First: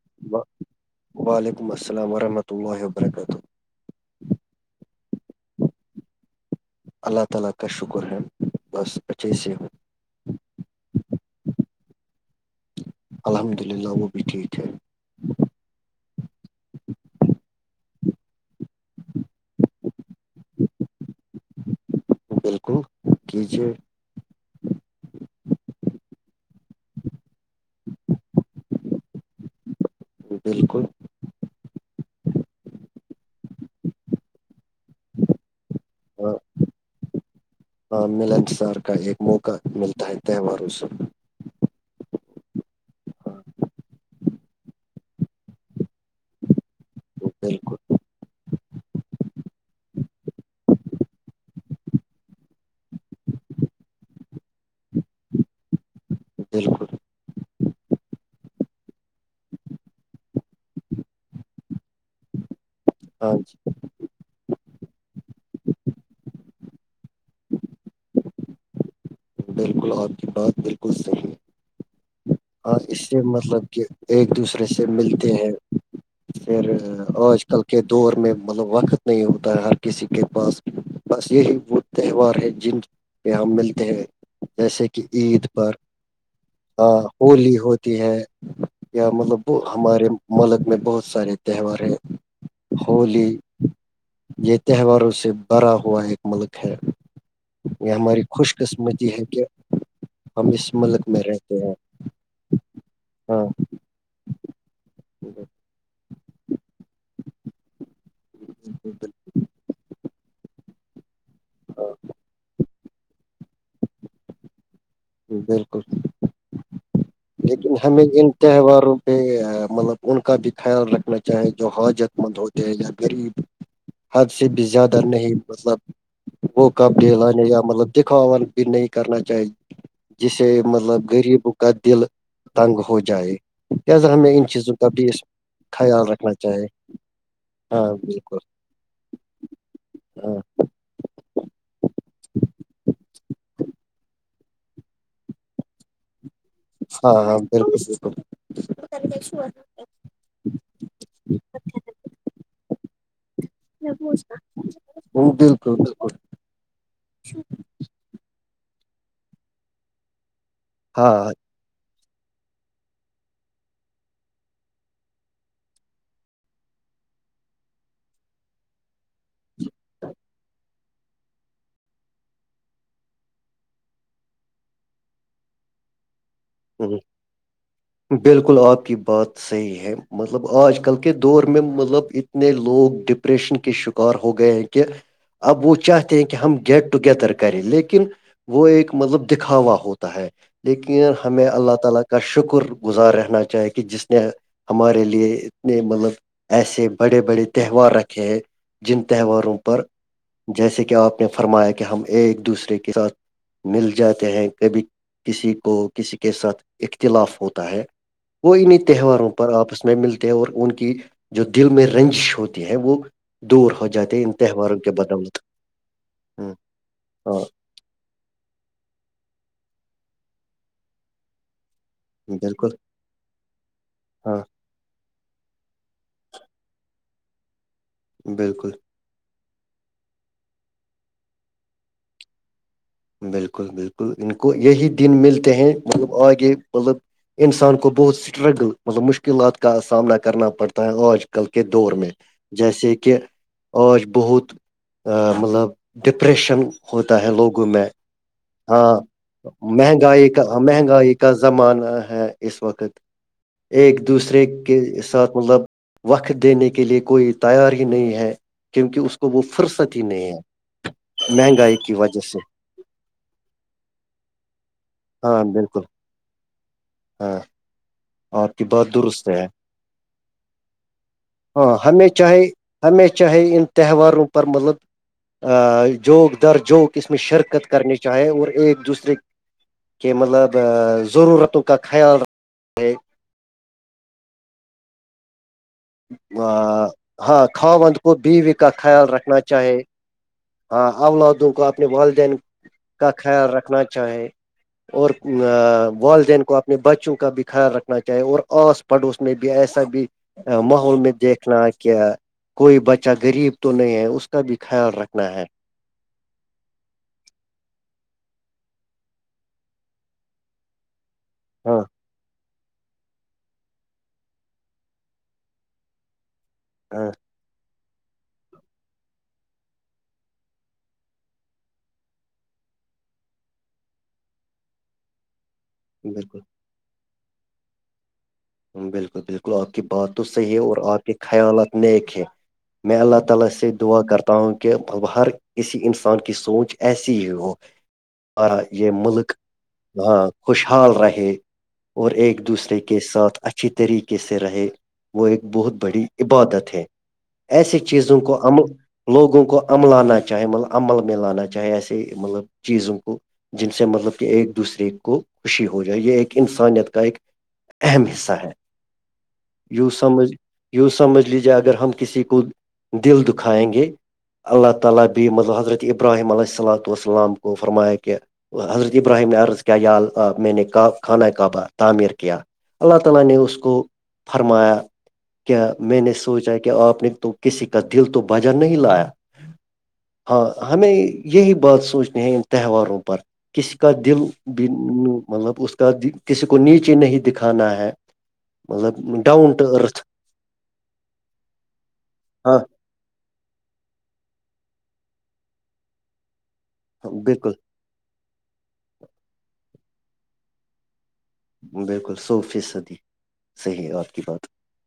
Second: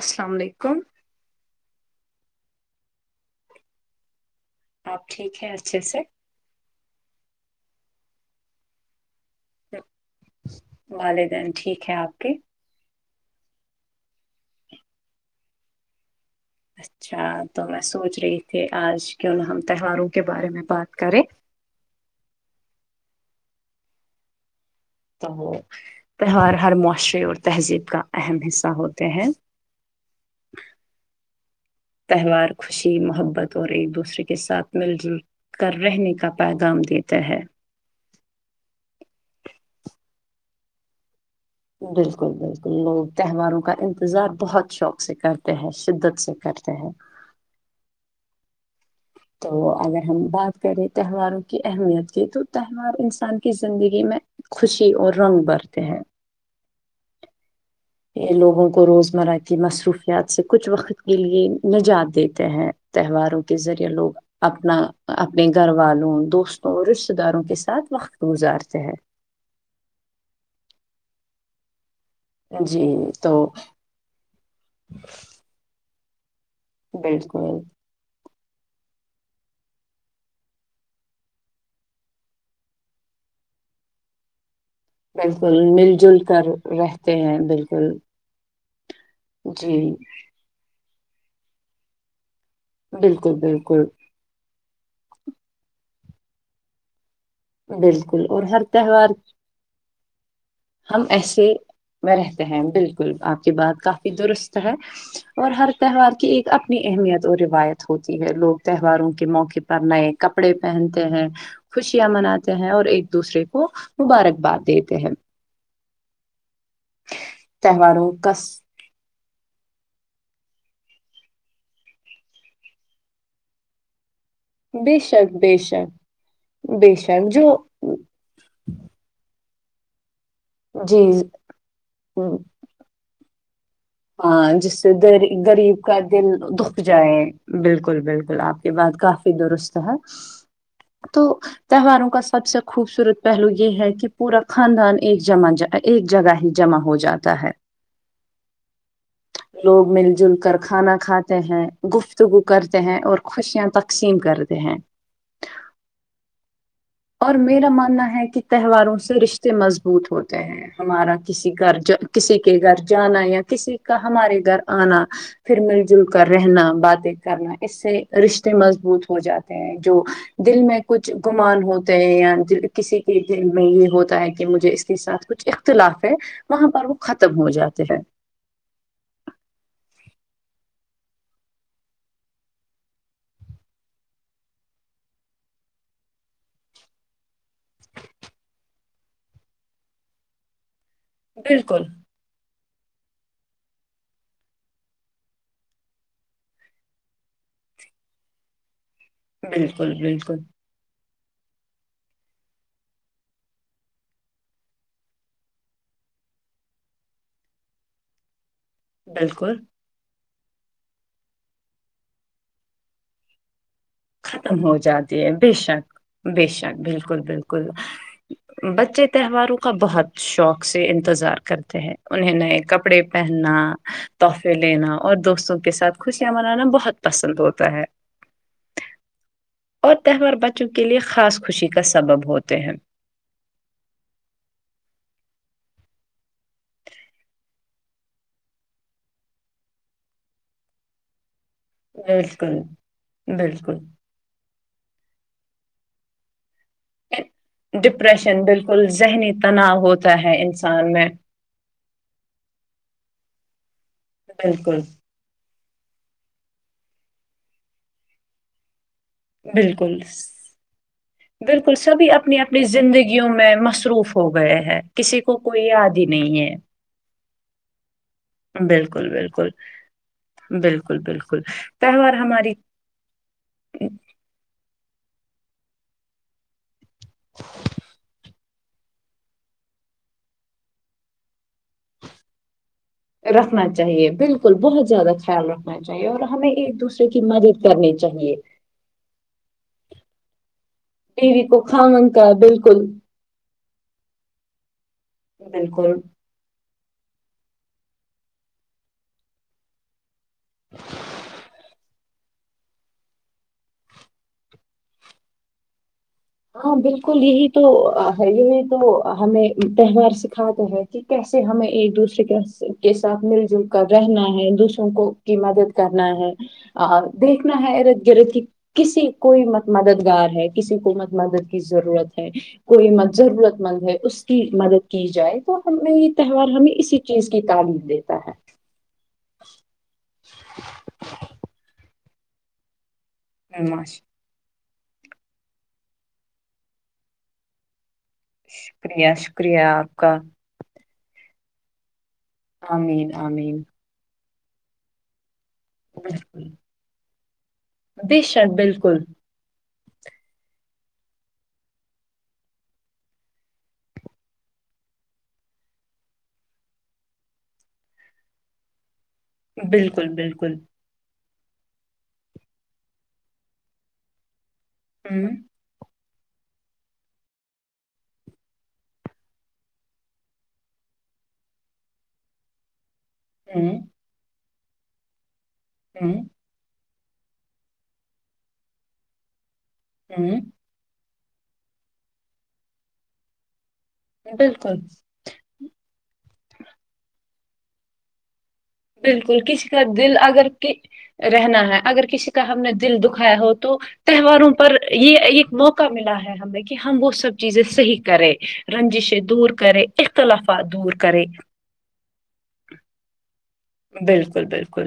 السلام و- علیکم وعلیکم السلام ورحمۃ اللہ وبرکاتہ آپ ٹھیک ہے اچھے سے [unintelligible] والدین ٹھیک ہے آپ کے الحمد للہ وہ بھی ٹھیک ہے اچھا تو میں سوچ رہی تھی آج کیوں ہم تہواروں کے بارے میں بات کریں بالکل کی ج تو تہوار ہر معاشرے اور تہذیب کا اہم حصہ ہوتے ہیں جی بالکل تہوار خوشی محبت اور ایک دوسرے کے ساتھ مل جل کر رہنے کا ہاں پیغام دیتا ہے ہاں ملنسار کا ایک موقع ملتا ہے تہواروں سے بالکل بالکل لوگ ہاں، تہواروں کا انتظار بہت شوق سے کرتے ہیں شدت سے کرتے ہیں جی بالکل تو اگر ہم بات کریں تہواروں کی اہمیت کی تو تہوار انسان کی زندگی میں خوشی اور رنگ برتے ہیں بالکل یہ لوگوں کو روزمرہ کی مصروفیات سے کچھ وخت کے لیے نجات دیتے ہیں ہاں تہواروں کے ذریعے لوگ اپنا اپنے گھر والوں دوستوں رشتتے داروں کے ساتھ وخت گزارتے ہیں جی بالکل آ پکی بات بات بالکل صحیح ہے اور جی اس سے تو مطلب کہ ایک دوسرے سے ملتے ہیں پھر آج بالکل کل کے دور میں مطلب وخت نہیں ہوتا ہے ہر کسی کے پاس بس یہی وہ تہوار ہے جن پ ہم ملتے ہیں جیسے کہ عید بالکل پر مل جل کر ہ رہتے ہیں ہولی بالکل ہوتی ہے یا مطلب جی ہمارے ملک میں بہت سارے تہوار ہیں ہولی بالکل بالکل یہ تہواروں سے بھرا ہوا ایک ملک ہے یہ ہماری بالکل اور خوش ہر تہوار قسمتی ہے کہ ہم اس ہم ملک میں ایسے رہتے ہیں میں رہتے ہیں بالکل آپ ہاں کی بات کافی درست ہے اور ہر تہوار کی ایک اپنی اہمیت اور روایت ہوتی ہے لوگ تہواروں کے موقع پر نئے کپڑے پہنتے ہیں خوشیاں مناتے ہیں اور ایک دوسرے کو مبارکباد دیتے ہیں جی بالکل لیکن ہمیں تہواروں ان کا س- تہواروں پ مطلب ان کا بھی خیال رکھنا چاہیں جو حاجت مند ہوتے ہیں یا غریب حد سے بھی بے زیادہ نہیں شک بے مطلب شک وہ بے کب د شک لان جو یا مطلب دکھاا نہیں کرنا چاہیے جسے مطلب غریبوں کا دل ہ [unintelligible] تنگ ہو جائے لہذا ہمیں ان ہاں چیزوں جس کا سے بھی اس غریب کا خیال دل رکھنا چاہیے دکخ جائے بالکل بالکل آپ یہ بات کافی درست ہے ہاں تو تہواروں کا سب سے خوبصورت پہلو یہ ہے کہ پورا خاندان ایک جما ایک جگہ ہی جمع ہو ہاں ہاں جاتا ہے بالکل بالکل لوگ مل جل کر کھانا کھاتے ہیں گفتگو کرتے ہیں اور خوشیاں تقسیم کرتے ہیں [unintelligible] اور میرا ماننا ہے کہ تہواروں سے رشتے مضبوط ہوتے ہیں ہمارا ہاں کسی گارجن کسی کے گر جانا یا کسی کا ہمارے گر آنا پھر مل جل کر رہنا باتیں کرنا اس سے رشتے مضبوط ہو جاتے ہیں جو دل میں کچھ گمان ہو یا کسی کے دل میں یہ ہوتا ہے کہ مجھے اس کے ساتھ کچھ اختلاف ہے وہاں پر وہ ختم ہو جاتے ہیں بالکل آپ کی بات صحیح ہے مطلب آج کل کے دور میں مطلب اتنے لوگ ڈپریشن کے شک کار ہو گئے ہیں کہ اب وہ چاہتے ہیں کہ ہم گیٹ ٹوگیدر کریں لیکن وہ ایک مطلب دکھاوا ہوتا ہے لیکن ہمیں اللہ بالکل تعالی کے کا شکر گزار رہنا چاہے کہ جس نے ہمارے لیے اتنے مطلب ایسے بڑے بڑے تہوار رکھے ہیں جن تہواروں پر بالکل بالکل جیسے کہ آپ نے فرمایا کہ ہم ایک دوسرے کے ساتھ مل جاتے ہیں کبھی کسی کو کسی کے ساتھ اختلاف ہوتا ہے وہ انہیں تہواروں پر بالکل آپس میں میں ملتے ہیں اور ان کی جو دل میں رینچ ہوتی ہے وہ دور ہو جاتی ختم ہو جاتی بے شک بے شک بالکل ہاں بالکل بچے تہواروں کا بہت شوق سے انتظار کرتے ہیں انہیں نئے بالکل کپڑے پہننا ہاں تحفے لینا اور دوستوں کے ساتھ خوشیاں منانا بہت پسند ہوتا ہے بالکل اور تہوار بچوں کے لیے خاص خوشی کا سبب ہوتے ہیں بالکل بالکل ان کو یہی دن ملتے ہیں مطلب آگے ملب انسان کو بہت اسٹرگل مطلب مشکلات کا سامنا کرنا پڑتا ہے آج کل کے دور میں بالکل جیسے کہ بالکل آج بہت مطلب ڈپریشن ہوتا ہے لوگوں میں ڈپریشن بالکل ہاں ذہنی تناؤ ہوتا مہنگائی ہے کا انسان میں مہنگائی کا زمانہ ہے اس وقت ایک دوسرے کے بالکل ساتھ مطلب وقت دینے کے لیے کوئی تیار ہی نہیں ہے کیونکہ اس کو وہ فرصت بالکل ہی نہیں ہے بالکل مہنگائی کی سبھی وجہ اپنی سے اپنی زندگیوں میں مصروف ہو گئے ہیں کسی کو ہاں کوئی بالکل یار ہی نہیں ہے ہاں آپ کی بات بالکل درست ہے بالکل بالکل بالکل ہاں ہمیں تہوار چاہے ہماری ہمیں چاہے ان تہواروں پر مطلب جوک در جوک اس میں شرکت کرنی چاہے اور ایک دوسرے کہ مطلب ضرورتوں کا خیال ایک رکھنا چاہیے بالکل بہت زیادہ خیال رکھ چاہیے اور ہمیں ایک دوسرے کی ہاں مدد کرنی خاوند کو چاہیے بیوی کا خیال رکھنا چاہے ہاں بیوی اولادوں کو کا اپنے خامن کا والدین بالکل کا خیال رکھنا چاہے اور بالکل والدین کو بچوں کا بھی خیال رکھنا چاہیے اور آس پڑوس میں بھی ایسا بھی ماحول میں دیکھنا کہ کوئی بچہ غریب تو نہیں ہے اس کا بھی خیال رکھ نہیں ہے [inaudible] ہاں بالکل یہی تو ہے یہی تو ہمیں تہوار سکھاتے ہے کہ کیسے ہمیں ہاں ایک دوسرے سے کے ساتھ مل جل کر رہنا ہے دوسروں کو کی مدد کرنا ہے ہاں دیکھنا ہے ارد گرد کہ کسی کوئی مت مددگار ہے کسی کو مت مدد کی ضرورت ہے کوئی مت ضرورت مند ہے اس کی مدد کی جائے تو ہمیں یہ بالکل تہوار ہمیں اسی چیز کی تعلیم دیتا ہے بالکل بالکل آپ کی بات تو صحیح ہے اور آپ کے خیالات نیک ہے میں اللہ اللہ ہے سے ماش دعا کرتا ہوں کہ ہر کسی انسان کی سوچ ایسی ہی ہو آ یہ شکریہ ملک شکریہ آپ کا ہاں خوشحال رہے اور ایک دوسرے کے آمین ساتھ آمین اچھی طریقے سے رہے وہ ایک بہت بڑی بالکل عبادت ہے ایسی چیزوں بے کو شک ہم بالکل لوگوں کو عملانا چاہے مطلب عمل میں لانا چاہے ایسے مطلب چیزوں کو جن سے مطلب کہ ایک دوسرے کو خوشی ہو جائے یہ ایک انسانیت کا ایک اہم حصہ یوں بالکل سمجھ بالکل یوں سمجھ لیجیے اگر ہم کسی کو دل دوکھایگے اللہ ہوں اللہعالی مطلب حضرت ابراہیم علیہ السلاتۃ وسلام کو فرمایہ کہ حضرت ابراہیم نے عرض کیا یا اللہ میں نے خانہ کعبہ تعمیر کیا اللہ نے اس ہوں کو فرمایا کہ میں نے ہوں سوچا کہ آپ نے تو کسی کا دل تو بجا نہیں لایا ہوں ہاں ہمیں یہی بات سوچنی ہے ان تہواروں پر کسی کا دل بھی بالکل مطلب اس کا کسی کو نیچے نہیں دکھانا ہے مطلب بالکل ڈاؤن ٹو کسی کا ارتھ دل اگر کہ رہنا ہے اگر کسی کا ہم ہاں نے دل دکھایا ہو تو تہواروں پر یہ ایک موقع ملا ہے ہمیں کہ ہم وہ ہاں، سب بالکل چیزیں صحیح کریں رنجشیں دور کریں اختلافات دور کرے بالکل سو فیصدی صحیح ہے آپ کی بالکل بات بالکل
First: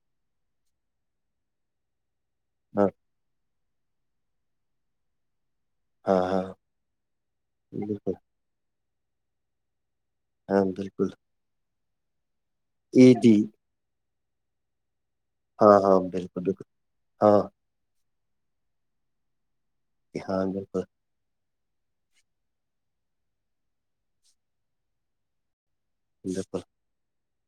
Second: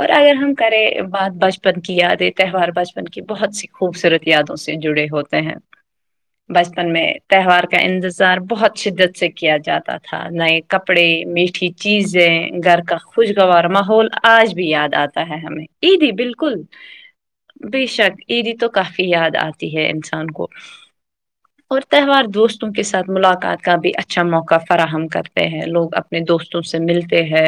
اور اگر ہم کریں بات بچپن کی یادیں تہوار ہاں بچپن کی بہت سی خوبصورت یادوں سے جڑے ہوتے ہیں ہاں ہاں بچپن میں تہوار کا بالکل انتظار بہت شدت سے کیا جاتا تھا تھا نئے ہاں کپڑے بالکل میٹھی چیزیں گھر کا عیدی خوشگوار ماحول آج بھی یاد آتا ہے ہمیں عیدی بالکل ہاں بے شک عیدی تو کافی یاد آتی ہے انسان ہاں کو بالکل اور تہوار دوستوں کے ساتھ ملاقات کا بھی اچھا موقع فراہم کرتے ہیں لوگ اپنے بالکل دوستوں سے ملتے ہیں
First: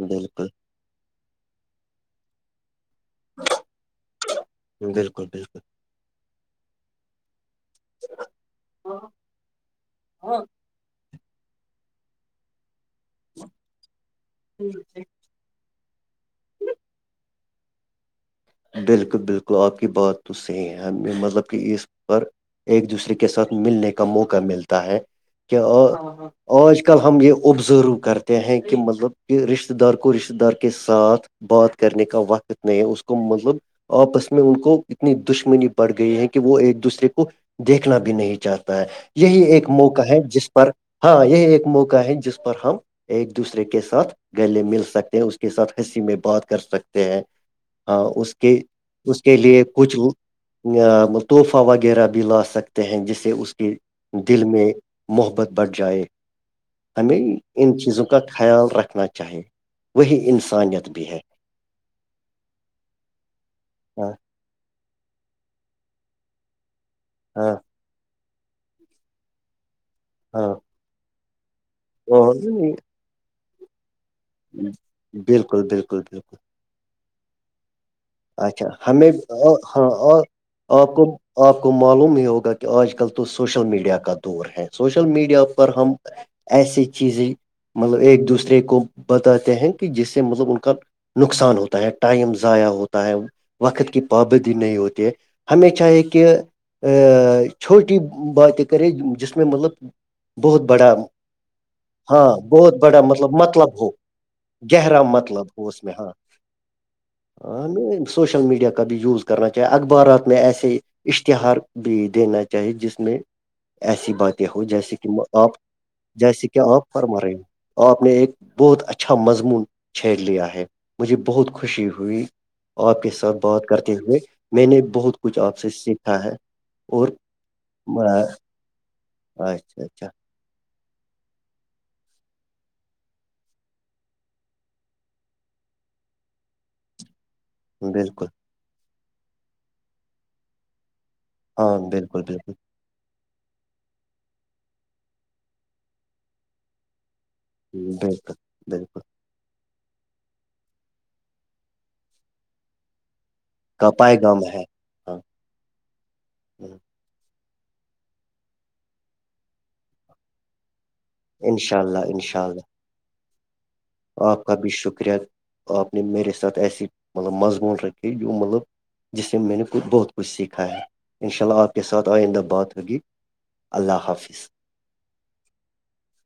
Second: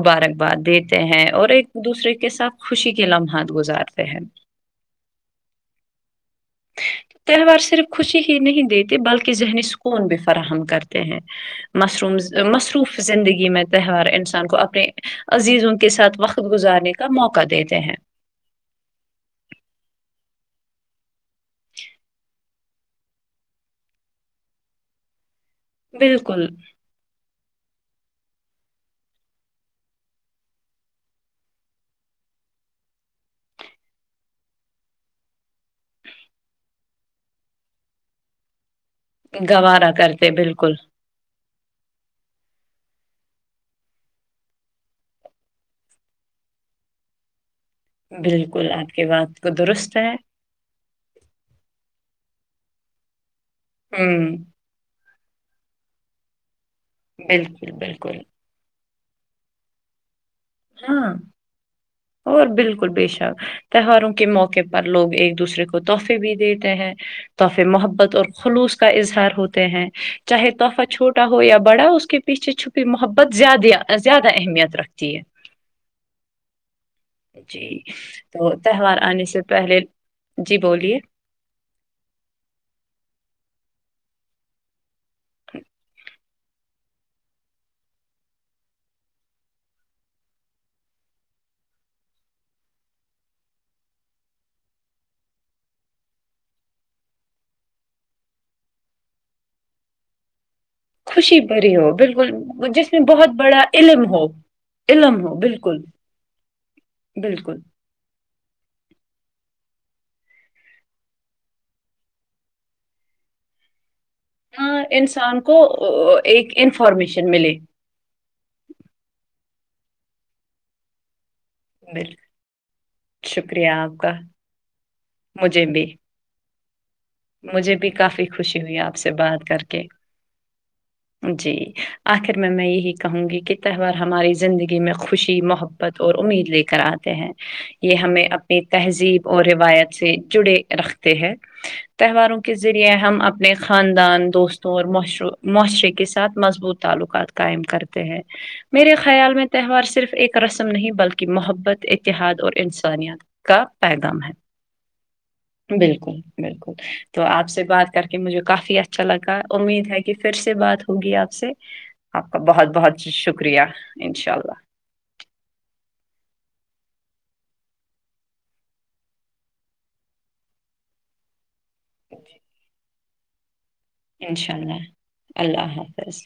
بالکل دیتے ہیں اور ایک دوسرے کے ساتھ خوشی کے لمحات گزارتے ہیں بالکل بالکل تہوار صرف خوشی ہی نہیں دیتے بلکہ ذہنی سکون بھی فراہم کرتے ہیں مصروف زندگی میں تہوار انسان کو اپنے عزیز ان کے ساتھ وقت گزارنے کا موقع دیتے ہیں بالکل بالکل آپ کی بات تو صحیح ہے ہم نے مطلب کہ اس پر ایک دوسرے کے ساتھ ملنے کا موقع ملتا ہے کہ بالکل آج کل ہم یہ ابزرو کرتے ہیں کہ مطلب کہ رشتتے دار کو رشتتے دار کے ساتھ بات کرنے کا وقت اتنا ہے اس کو مطلب آپس میں ان کو اتنی دشمنی پڑ گئی ہے کہ وہ ایک دوسرے کو دیکھنا بھی نہیں چاہتا ہے یہی ایک گوارا موقع ہے کرتے جس پر بالکل ہاں یہ ایک موقع ہے جس پر ہم ایک دوسرے کے ساتھ گلے مل سکتے ہیں اس کے ساتھ ہنسی میں بات کر سکتے ہیں اس کے بالکل آپ کی اس کے بات کو لیے کچھ درست ہے تحفہ وغیرہ بھی لا سکتے ہیں جس سے اس کے ہوں دل میں محبت بڑھ جائے ہمیں بالکل ان چیزوں بالکل کا خیال رکھنا چاہیے وہی انسانیت بھی ہاں ہے اور بالکل بے شک تہواروں ہاں کے موقع پر لوگ ایک دوسرے کو تحفے بھی دیتے ہیں ہاں تحفے محبت اور خلوص کا اظہار ہوتے ہیں ہاں چاہے تحفہ چھوٹا چھوٹا ہو یا بڑا اس کے اور پیچھے چھپی محبت زیادہ اہمیت رکھتی ہے بالکل بالکل بالکل جی اچھا تہوار ہمیں آنے سے پہلے ہاں اور جی آپ بولیے کو آپ کو معلوم ہی ہوگا کہ آج کل تو سوشل میڈیا کا دور ہے سوشل میڈیا پر ہم ایسی چیزیں مطلب ایک دوسرے کو بتاتے ہیں کہ جس سے مطلب ان کا نقصان ہوتا ہے ٹائم ضائع ہوتا وقت کی پابندی نہیں ہوتی ہمیشاہ یہ کہ چھوٹی باتیں کرے جس میں مطلب بہت بڑا خوشی بڑی ہو ہاں بالکل بہت جس میں بڑا بہت مطلب بڑا مطلب علم ہو گہرا علم ہو مطلب بالکل اس میں ہاں بالکل سوشل میڈیا کا بھی یوز کرنا چاہے اخبارات میں ایسے اشتہار بھی دینا چاہیے جس میں ایسی بات ہو ہاں جیسے کہ انسان آپ کو جیسے ایک کہ آپ پر م انفارمیشن رہے ہو ملے اور آپ نے ایک بہت اچھا مضمون چھیڑ لیا ہے مجھے بہت خوشی بالکل، ہوئی آپ کے ساتھ بات شکریہ کرتے آپ کا ہوئے میں نے بہت کچھ آپ مجھے سے بھی سیکھا ہے اور مجھے بھی کافی خوشی ہوئی آپ سے بات کر کے اچھا اچھا جی آخر میں میں یہی کہوں گی کہ تہوار ہماری زندگی میں خوشی محبت ت اور امید لے کر آتے ہیں یہ ہمیں بالکل اپنی تہذیب اور روایت سے جڑے رکھتے ہیں ہاں بالکل تہواروں کے بالکل ریے یہ ہم اپنے خاندان دوستوں اور معاشرے کے ساتھ مضبوط تعلقات قائم کرتے ہیں بالکل میرے بالکل خیال میں تہوار صرف ایک رسم نہیں بلکہ محبت اتحاد اور انسانیت کا پائے پیغام ہے گام ہاں بالکل بالکل تو آپ سے بات کر کے مجھے کافی اچھا لگا امید ہے کہ پھر سے بات ہوگی آپ سے انشاء اللہ آپ کا انشاء اللہ بہت بہت شکریہ انشاء آپ کا اللہ، بھی شکریہ آپ نے میرے ساتھ ایسی ملب مضمون رکھھی جو مطلب جس سے میں نے بہت کچھ سیکھا ہے انشاء اللہ آپ کے ساتھ آئندہ بات ہوگی اللہ حافظ انشاء اللہ اللہ حافظ